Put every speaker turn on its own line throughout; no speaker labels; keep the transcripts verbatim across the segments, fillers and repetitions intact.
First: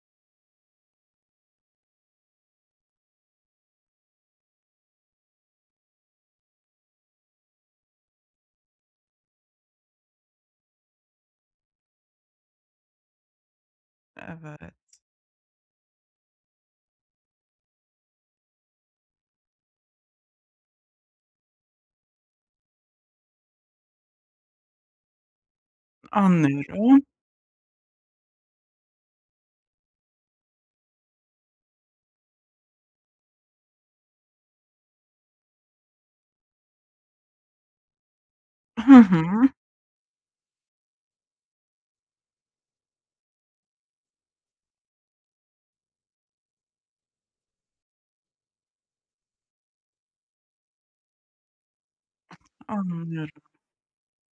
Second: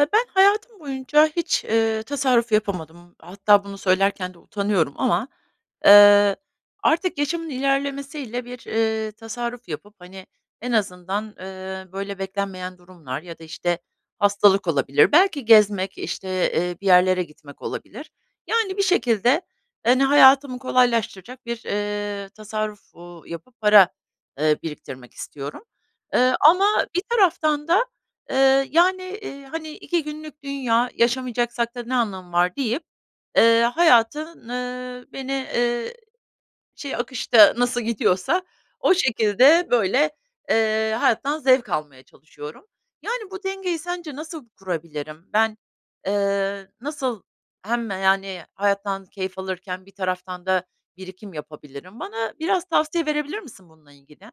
Eee, ben hayatım boyunca hiç, eee, tasarruf yapamadım. Hatta bunu söylerken de utanıyorum ama. Eee, artık yaşımın ilerlemesiyle bir, eee, tasarruf yapıp, hani, en azından, eee, böyle, beklenmeyen durumlar ya da, işte, hastalık
Evet.
olabilir. Belki gezmek, işte, eee, bir yerlere gitmek olabilir. Yani, bir şekilde, hani, hayatımı kolaylaştıracak bir, eee, tasarruf, uuu, yapıp para, ııı, biriktirmek istiyorum. Eee, ama
Anlıyorum.
bir taraftan da, eee, yani, iii, hani, iki günlük dünya, yaşamayacaksak da ne anlamı var deyip, eee, hayatın, ııı, beni, ııı, şey, akışta nasıl gidiyorsa o
Ha ha.
şekilde, böyle, eee, hayattan zevk almaya çalışıyorum. Yani, bu dengeyi sence nasıl kurabilirim? Ben, eee, nasıl hem, yani, hayattan keyif alırken bir taraftan da birikim yapabilirim? Bana biraz tavsiye
Anlıyorum.
verebilir misin bununla ilgili?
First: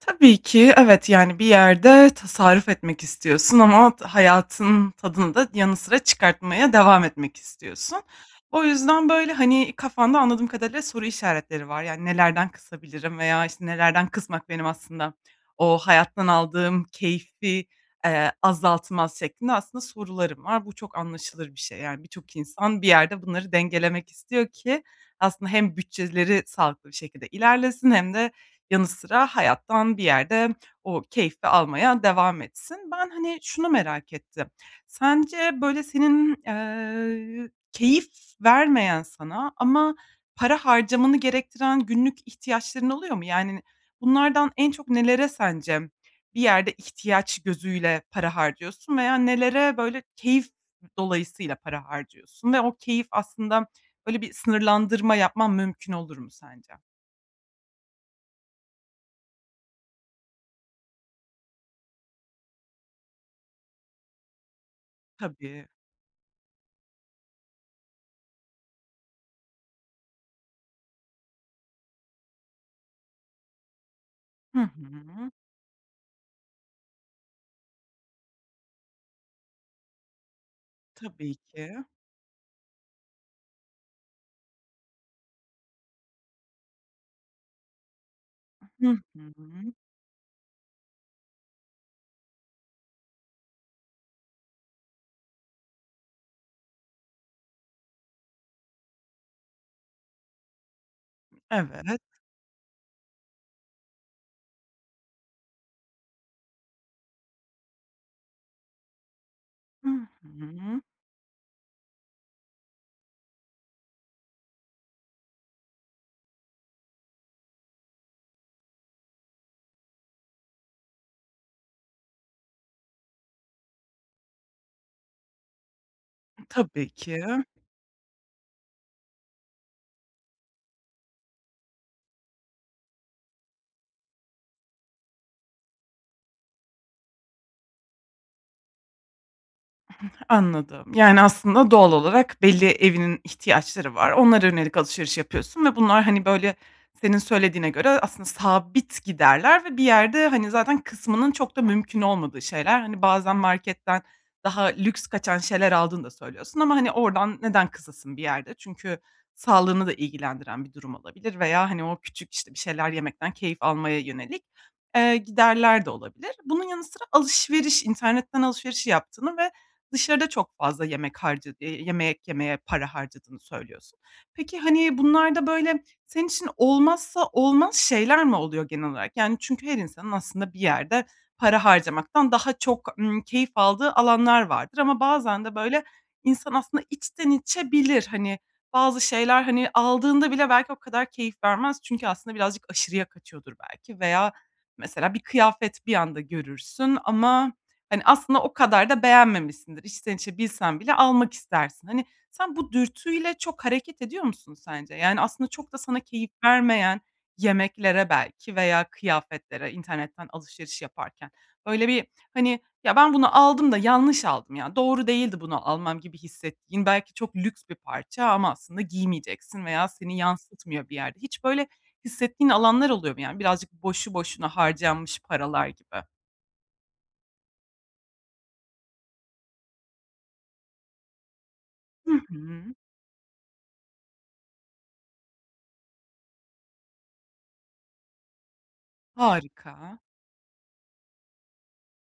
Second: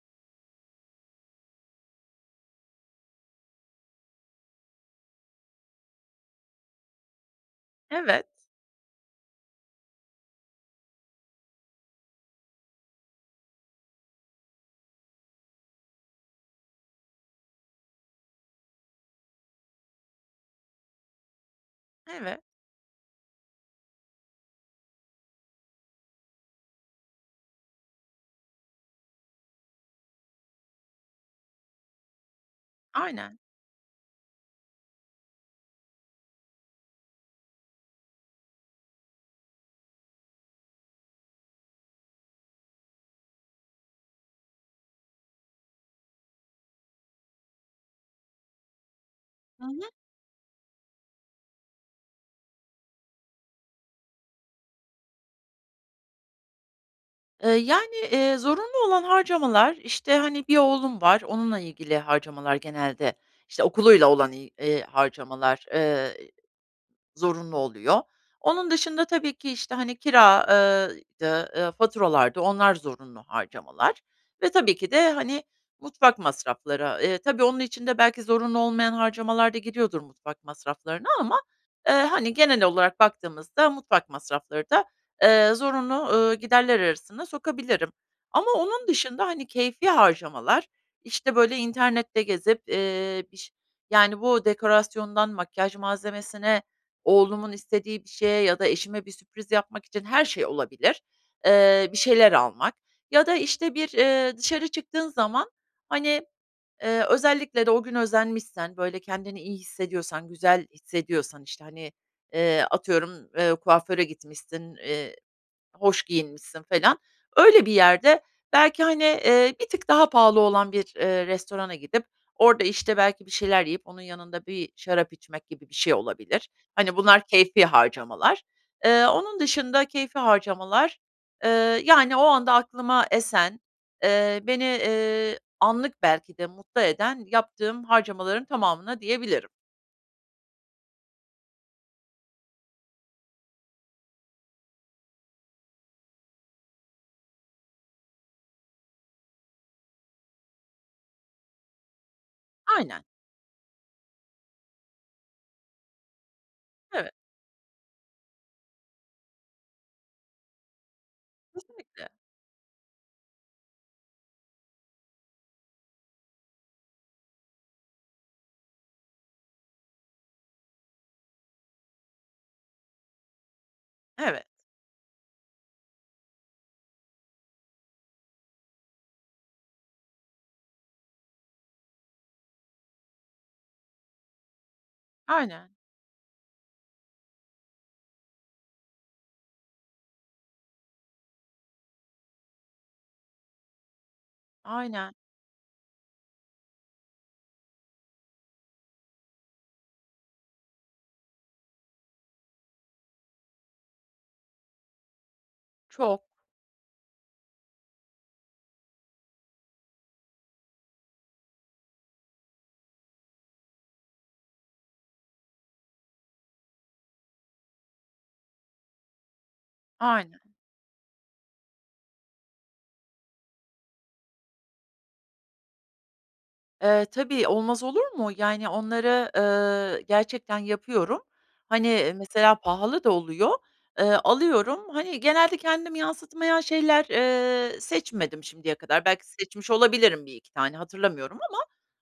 Tabii ki, evet, yani, bir yerde tasarruf etmek istiyorsun ama hayatın tadını da yanı sıra çıkartmaya devam etmek istiyorsun.
Evet.
O yüzden, böyle, hani, kafanda anladığım kadarıyla soru işaretleri var. Yani, nelerden kısabilirim veya, işte, nelerden kısmak benim aslında o hayattan aldığım keyfi, eee, azaltmaz şeklinde aslında soruların var. Bu çok anlaşılır bir şey. Yani, birçok
Evet.
insan bir yerde bunları dengelemek istiyor ki aslında hem bütçeleri sağlıklı bir şekilde ilerlesin hem de yanı sıra hayattan bir yerde o keyfi almaya devam etsin. Ben, hani,
Aynen.
şunu merak ettim. Sence, böyle, senin, eee, keyif vermeyen sana ama para harcamanı gerektiren günlük ihtiyaçların oluyor mu? Yani, bunlardan en çok nelere sence bir yerde ihtiyaç gözüyle para harcıyorsun veya
Hı
nelere,
hı.
böyle, keyif dolayısıyla para harcıyorsun? Ve o keyif aslında, böyle, bir sınırlandırma yapman mümkün olur mu sence?
Iıı, yani, eee, zorunlu olan harcamalar, işte, hani, bir oğlum var, onunla ilgili harcamalar genelde. İşte, okuluyla olan, il harcamalar,
Tabii.
ııı, zorunlu oluyor. Onun dışında tabii ki, işte, hani, kira ııı, dı, eee, faturalardı onlar zorunlu harcamalar. Ve
Hı
tabii ki de,
hı.
hani, mutfak masrafları. Iıı, tabii, onun için de belki zorunlu olmayan harcamalar da gidiyordur mutfak masraflarına
Tabii
ama,
ki.
ııı, hani, genel olarak baktığımızda mutfak masrafları da, ııı, zorunlu, ııı, giderler arasına sokabilirim. Ama
Hı
onun dışında, hani,
hı.
keyfî harcamalar, işte, böyle, internette gezip, iii, biş yani, bu dekorasyondan, makyaj malzemesine, oğlumun istediği bir şeye ya da eşime bir sürpriz yapmak için her şey olabilir, ııı, bir
Evet.
şeyler almak ya da, işte, bir, iii, dışarı çıktığın zaman, hani, ııı, özellikle de o gün özenmişsen, böyle, kendini iyi
Hı
hissediyorsan, güzel
hı.
hissediyorsan, işte, hani, eee, atıyorum, kuaföre gitmişsin, eee, hoş giyinmişsin felan. Öyle bir yerde belki, hani, iii, bir tık daha pahalı olan bir, ııı, restorana gidip orada, işte, belki bir şeyler yiyip, onun yanında bir şarap içmek gibi bir şey olabilir.
Tabii
Hani,
ki.
bunlar keyfî harcamalar. Iıı, onun dışında, keyfî harcamalar, ııı, yani, o anda aklıma esen, ııı, beni, iii, anlık belki de mutlu eden yaptığım harcamaların tamamına diyebilirim.
[unintelligible] Anladım. Yani aslında doğal olarak belli evinin ihtiyaçları var. Onlara yönelik alışveriş yapıyorsun ve bunlar, hani, böyle, senin söylediğine göre, aslında sabit giderler ve bir yerde, hani, kısmanın zaten çok da mümkün olmadığı şeyler.
Aynen.
Hani, bazen marketten daha lüks kaçan şeyler aldığını da söylüyorsun ama, hani,
Evet.
oradan neden kısasın bir yerde? Çünkü sağlığını da ilgilendiren bir durum olabilir veya, hani, o
Kesinlikle.
küçük, işte, bir şeyler yemekten keyif almaya yönelik, eee, giderler de olabilir. Bunun yanı sıra alışveriş internetten alışveriş yaptığını ve dışarıda çok fazla yemek harca eee, yemek yemeye para harcadığını söylüyorsun.
Evet.
Peki, hani, bunlarda böyle senin için olmazsa olmaz şeyler mi oluyor genel olarak? Yani çünkü her insanın aslında bir yerde para harcamaktan daha çok, ımm, keyif aldığı alanlar vardır ama bazen de
Aynen.
böyle insan aslında içten içe bilir, hani, bazı şeyler hani aldığında bile belki o kadar keyif vermez çünkü aslında birazcık aşırıya kaçıyordur belki veya
Aynen.
mesela bir kıyafet bir anda görürsün ama, hani, aslında o kadar da beğenmemişsindir. İçten içe bilsen bile almak istersin. Hani, sen bu dürtüyle çok hareket ediyor musun sence? Yani aslında çok da sana
Çok.
keyif vermeyen yemeklere belki veya kıyafetlere, internetten alışveriş yaparken böyle bir, hani, "Ya, ben bunu aldım da yanlış aldım. Ya, doğru değildi bunu almam." gibi hissettiğin belki çok lüks bir parça ama aslında giymeyeceksin veya seni
Aynen.
yansıtmıyor bir yerde. Hiç böyle hissettiğin alanlar oluyor mu? Yani birazcık boşu boşuna harcanmış paralar gibi.
Eee, tabii, olmaz olur mu? Yani, onları, eee, gerçekten yapıyorum.
Hı
Hani, mesela
hı.
pahalı da oluyor, eee, alıyorum. Hani, genelde kendimi yansıtmayan şeyler, eee, seçmedim şimdiye kadar. Belki seçmiş
Harika.
olabilirim bir iki tane, hatırlamıyorum ama,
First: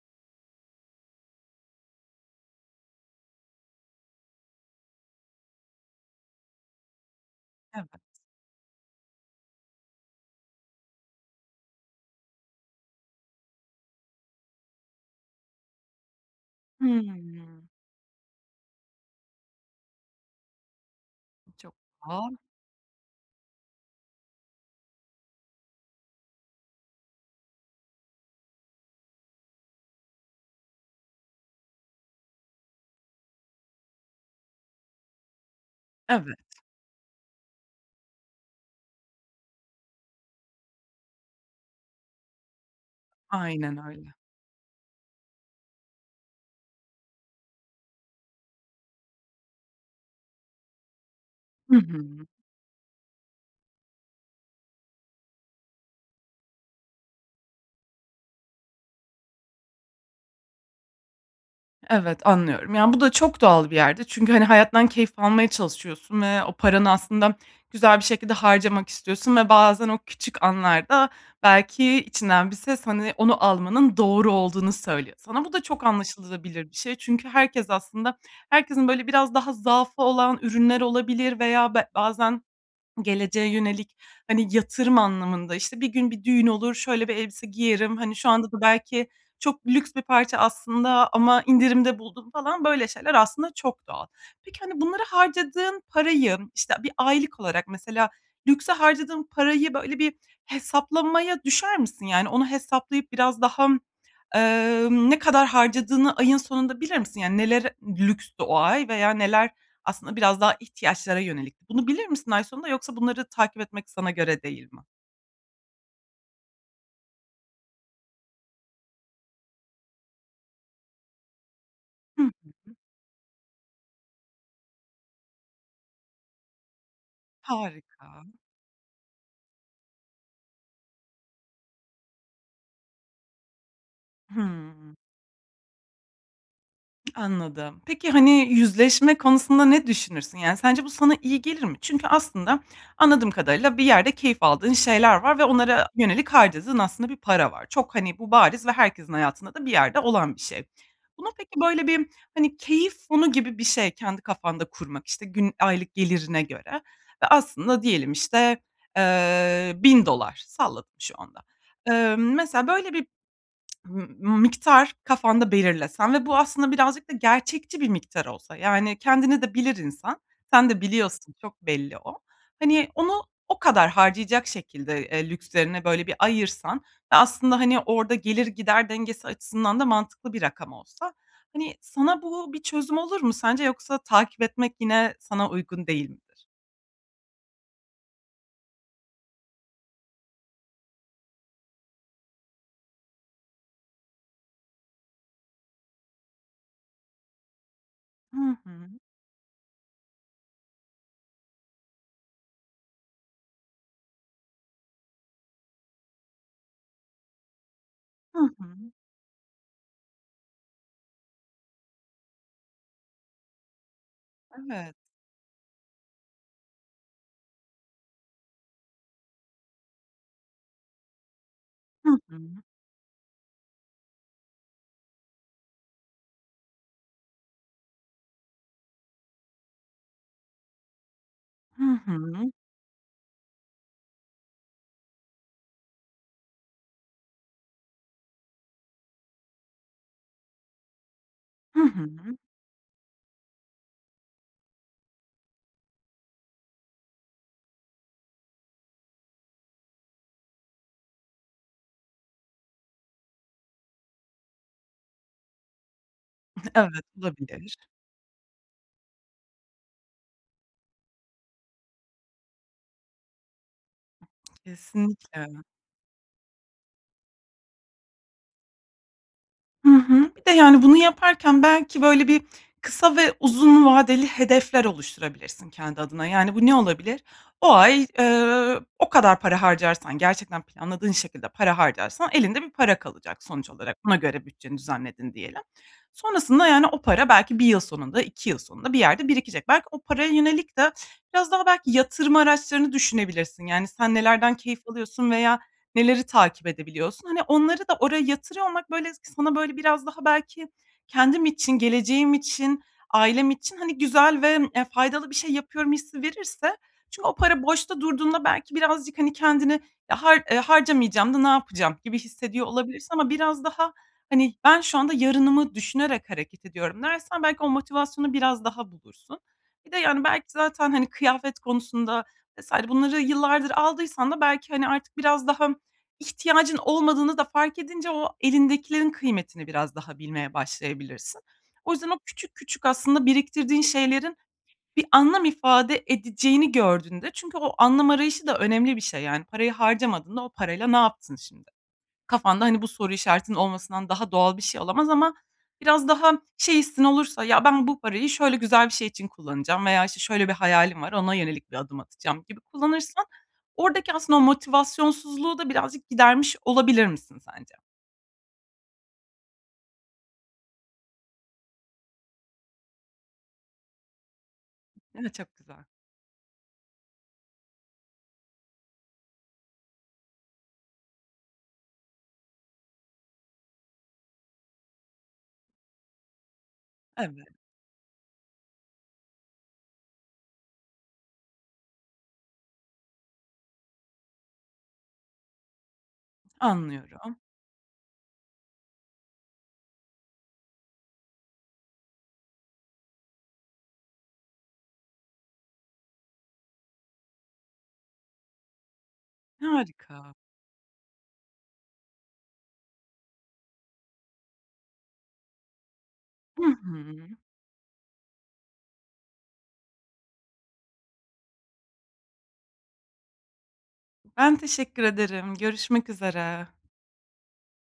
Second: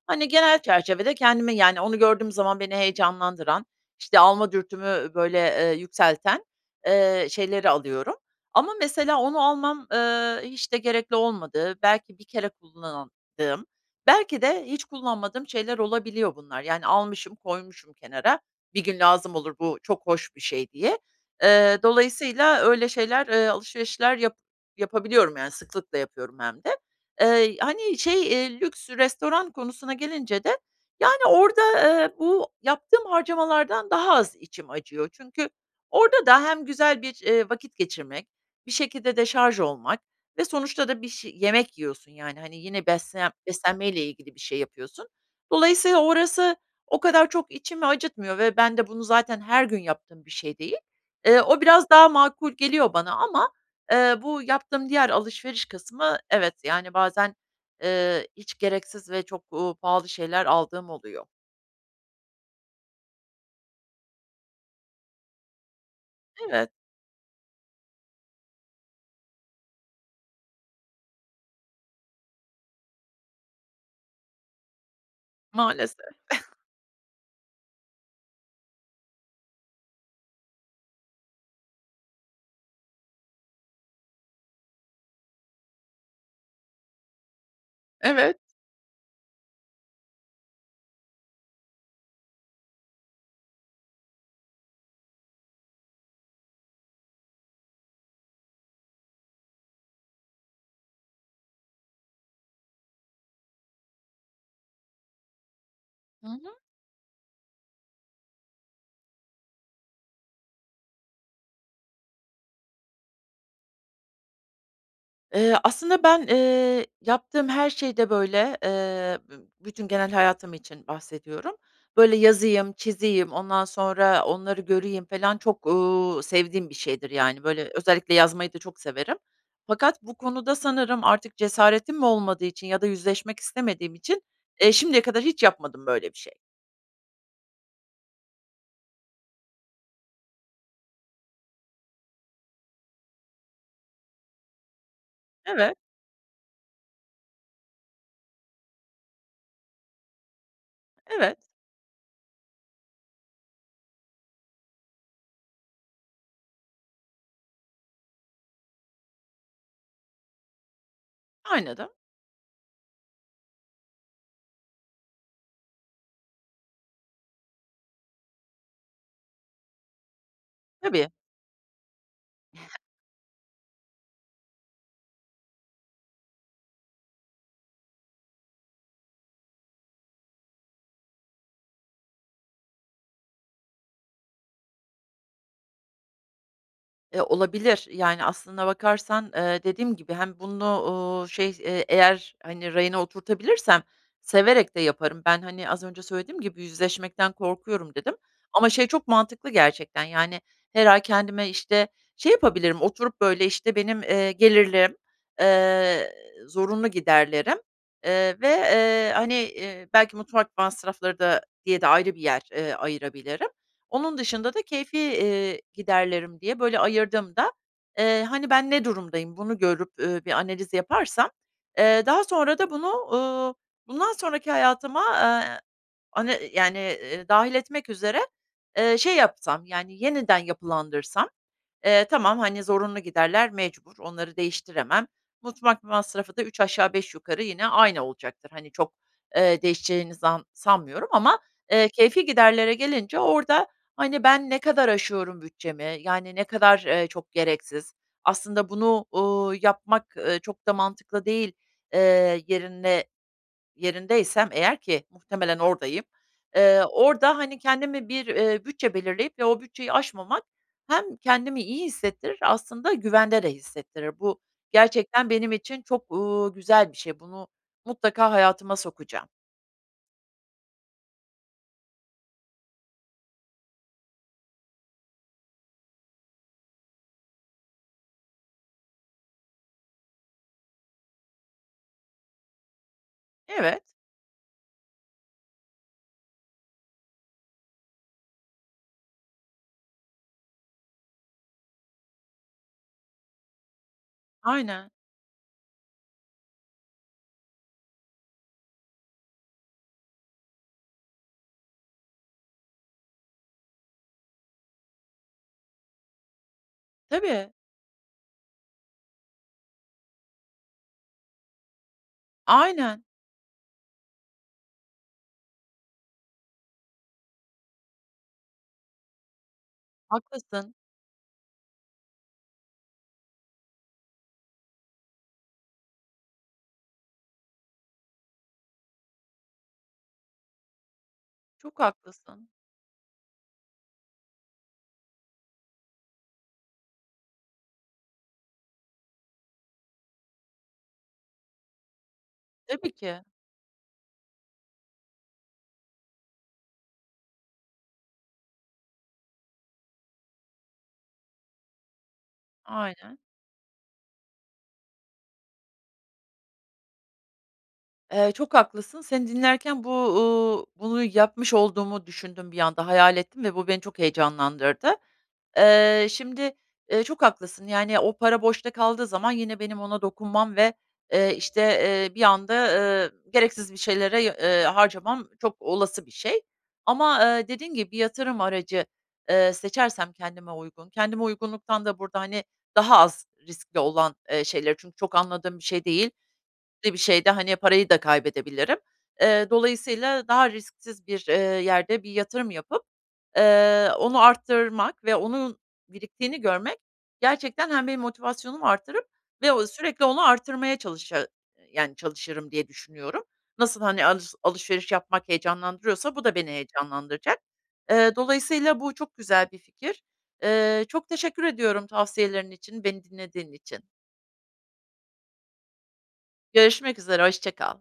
hani, genel çerçevede kendimi, yani, onu gördüğüm zaman beni heyecanlandıran, işte, alma dürtümü böyle, eee, yükselten, eee, şeyleri
Evet.
alıyorum ama mesela onu almam, eee, hiç de gerekli olmadığı, belki bir kere kullandığım, belki de hiç kullanmadığım şeyler olabiliyor bunlar. Yani, almışım,
Hıı.
koymuşum kenara, bir gün lazım olur bu çok hoş bir şey diye. Eee,
[unintelligible]
dolayısıyla öyle şeyler, eee, alışverişler yap yapabiliyorum, yani, sıklıkla yapıyorum hem de. Eee, hani şey, eee, lüks restoran konusuna gelince de, yani, orada, eee, bu yaptığım harcamalardan daha az içim acıyor. Çünkü orada
Evet.
da hem güzel bir, eee, vakit geçirmek, bir şekilde deşarj olmak ve sonuçta da bir şey, yemek yiyorsun, yani, hani, yine beslen
Aynen
beslenmeyle
öyle.
ilgili bir şey yapıyorsun. Dolayısıyla orası o kadar çok içimi acıtmıyor ve ben de bunu zaten her gün yaptığım bir şey değil. Eee, o
Hı
biraz daha
hı.
makul geliyor bana ama, eee, bu yaptığım diğer alışveriş kısmı evet, yani, bazen, eee, hiç gereksiz ve çok, uuu, pahalı şeyler aldığım oluyor.
Evet, anlıyorum. Yani, bu da çok doğal bir yerde çünkü, hani, hayattan keyif almaya çalışıyorsun ve o
Evet.
paranı aslında güzel bir şekilde harcamak istiyorsun ve bazen o küçük anlarda belki içinden bir ses, hani, onu almanın doğru olduğunu söylüyor sana. Bu da çok
Maalesef.
anlaşılabilir bir şey çünkü herkes aslında herkesin, böyle, biraz daha zaafı olan ürünler olabilir veya be bazen geleceğe yönelik, hani, yatırım anlamında, işte, bir gün bir düğün olur, "Şöyle bir elbise giyerim, hani, şu
Evet.
anda da belki çok lüks bir parça aslında ama indirimde buldum." falan böyle şeyler aslında çok doğal. Peki, hani, bunlara harcadığın parayı, işte, bir aylık olarak mesela, lükse harcadığın parayı, böyle, bir hesaplamaya düşer misin? Yani, onu hesaplayıp biraz daha, eee, ne kadar harcadığını
Hı
ayın
hı.
sonunda bilir misin? Yani, nelere lükstü o ay veya neler aslında biraz daha ihtiyaçlara yönelikti? Bunu bilir misin ay sonunda yoksa bunları takip etmek sana göre değil mi?
Eee, aslında ben, eee, yaptığım her şeyde, böyle, eee, bü bütün genel hayatım için bahsediyorum. Böyle,
Hı
yazayım,
hı.
çizeyim, ondan sonra onları göreyim falan çok, uuu, sevdiğim bir şeydir, yani, böyle, özellikle
Harika.
yazmayı da çok severim fakat bu konuda sanırım artık cesaretim mi olmadığı için ya da yüzleşmek istemediğim için, eee,
Hımm.
şimdiye kadar hiç yapmadım böyle bir şey.
Anladım. Peki, hani yüzleşme konusunda ne düşünürsün? Yani sence bu sana iyi gelir mi? Çünkü aslında anladığım kadarıyla bir yerde keyif aldığın şeyler var ve
Evet.
onlara yönelik harcadığın aslında bir para var. Çok hani bu bariz ve herkesin hayatında da bir yerde olan bir şey. Buna
Evet.
peki böyle bir hani keyif fonu gibi bir şey kendi kafanda kurmak, işte, gün, aylık gelirine göre ve aslında diyelim işte, eee bin dolar salladım şu anda.
Aynadım.
Eee, mesela böyle bir m m miktar kafanda belirlesen ve bu aslında birazcık da gerçekçi bir miktar olsa, yani, kendini de bilir insan, sen de
Tabii.
biliyorsun, çok belli o, hani onu o kadar harcayacak şekilde, eee, lükslerine böyle bir ayırsan ve aslında hani orada gelir-gider dengesi açısından da mantıklı bir rakam olsa hani, sana bu bir çözüm olur mu sence, yoksa takip etmek yine sana uygun değil midir?
Eee, olabilir. Yani aslında bakarsan, eee, dediğim gibi hem bunu, uuu, şey, eee, eğer, hani, rayına oturtabilirsem severek de yaparım. Ben, hani, az önce söylediğim gibi yüzleşmekten korkuyorum, dedim
Hı
ama şey
hı.
çok mantıklı gerçekten, yani, her ay kendime, işte, şey yapabilirim, oturup böyle, işte, benim, eee, gelirlerim, eee, zorunlu giderlerim, eee,
Hı
ve,
hı.
eee, hani, iii, belki mutfak masrafları da diye de ayrı bir yer, eee, ayırabilirim. Onun dışında da
Evet.
keyfî, iii, giderlerim diye böyle ayırdığımda, eee, hani ben ne durumdayım bunu görüp, uuu, bir analiz yaparsam, eee,
Hı
daha
hı.
sonra da bunu, uuu, bundan sonraki hayatıma, aaa, hani, yani, iii, dâhil etmek üzere, eee, şey yapsam, yani, yeniden yapılandırsam,
Hı
eee, tamam,
hı.
hani, zorunlu giderler mecbur, onları değiştiremem. Mutfak masrafı da üç aşağı beş yukarı yine aynı olacaktır. Hani çok, eee, değişeceğinizi zan sanmıyorum ama,
Hı
eee, keyfî
hı.
giderlere gelince orada, hani, ben ne kadar aşıyorum bütçemi, yani ne kadar, eee, çok gereksiz, aslında bunu, uuu, yapmak, eee, çok da mantıklı değil, eee, yerine, yerindeysem eğer ki muhtemelen oradayım, eee,
Evet,
orada hani
olabilir.
kendime bir, iii, bütçe belirleyip ve o bütçeyi aşmamak hem kendimi iyi hissettirir, aslında güvende de hissettirir. Bu gerçekten benim
Kesinlikle.
için çok, uuu, güzel bir şey. Bunu mutlaka hayatıma sokacağım.
Hı hı. Bir de, yani, bunu yaparken belki böyle bir kısa ve uzun vadeli hedefler oluşturabilirsin kendi adına, yani, bu ne olabilir? O ay, eee, o kadar para harcarsan, gerçekten planladığın şekilde para harcarsan elinde bir para kalacak sonuç
Evet.
olarak. Buna göre bütçeni düzenledin diyelim. Sonrasında yani o para belki bir yıl sonunda, iki yıl sonunda bir yerde birikecek. Belki o paraya yönelik de biraz daha belki yatırım araçlarını düşünebilirsin. Yani, sen nelerden keyif
Aynen.
alıyorsun veya neleri takip edebiliyorsun? Hani, onları da oraya yatırıyor olmak, böyle, s sana, böyle, biraz daha belki kendim için, geleceğim için, ailem için, hani, güzel ve, eee, faydalı bir şey yapıyorum hissi verirse çü o
Tabii.
para boşta durduğunda belki birazcık, hani, kendine, "E, har e, harcamayacağım da ne yapacağım?" gibi hissediyor
Aynen.
olabilirsin ama biraz daha, hani, "Ben şu anda yarınımı düşünerek hareket ediyorum." dersen belki o motivasyonu biraz daha bulursun. Bir de, yani, belki
Haklısın.
zaten, hani, kıyafet konusunda vs. bunları yıllardır aldıysan da belki, hani, artık biraz daha ihtiyacın olmadığını da fark edince o elindekilerin kıymetini biraz daha bilmeye başlayabilirsin.
Çok
O yüzden o
haklısın.
küçük küçük aslında biriktirdiğin şeylerin bir anlam ifade edeceğini gördüğünde çünkü o anlam arayışı da önemli bir şey yani parayı harcamadığında o parayla ne yaptın şimdi? Kafanda, hani, bu
Tabii
soru
ki.
işaretinin olmasından daha doğal bir şey olamaz ama biraz daha şey hissin olursa, "Ya, ben bu parayı şöyle güzel bir şey için kullanacağım veya işte şöyle bir hayalim var, ona yönelik bir adım atacağım." gibi
Aynen.
kullanırsan oradaki aslında o motivasyonsuzluğu da birazcık gidermiş olabilir misin sence?
Eee, çok haklısın. Seni dinlerken bu, uuu, bunu yapmış olduğumu düşündüm bir anda, hayal ettim ve bu beni çok heyecanlandırdı.
Evet, çok güzel.
Eee, şimdi, eee, çok haklısın, yani, o para boşta kaldığı zaman yine benim ona dokunmam ve, eee, işte, eee, bir anda, ııı, gereksiz bir şeylere, eee, harcamam çok olası bir şey. Ama,
Evet.
eee, dediğin gibi bir yatırım aracı, eee, seçersem kendime uygun, kendime uygunluktan da burada, hani, daha az riskli olan, eee, şeyleri çünkü çok anladığım bir şey değil, de bir şeyde,
Anlıyorum.
hani, parayı da kaybedebilirim. Eee, dolayısıyla daha risksiz bir, eee, yerde bir yatırım yapıp, eee, onu arttırmak ve onun biriktiğini görmek gerçekten hem benim motivasyonumu arttırıp ve o sürekli onu
Harika.
arttırmaya çalışa yani, çalışırım diye düşünüyorum. Nasıl, hani, alış alışveriş yapmak heyecanlandırıyorsa bu da beni
Hı hı.
heyecanlandıracak. Eee, dolayısıyla bu çok güzel bir fikir. Eee, çok teşekkür ediyorum tavsiyelerin için, beni dinlediğin için.
Ben teşekkür ederim. Görüşmek üzere.
Görüşmek üzere. Hoşça kal.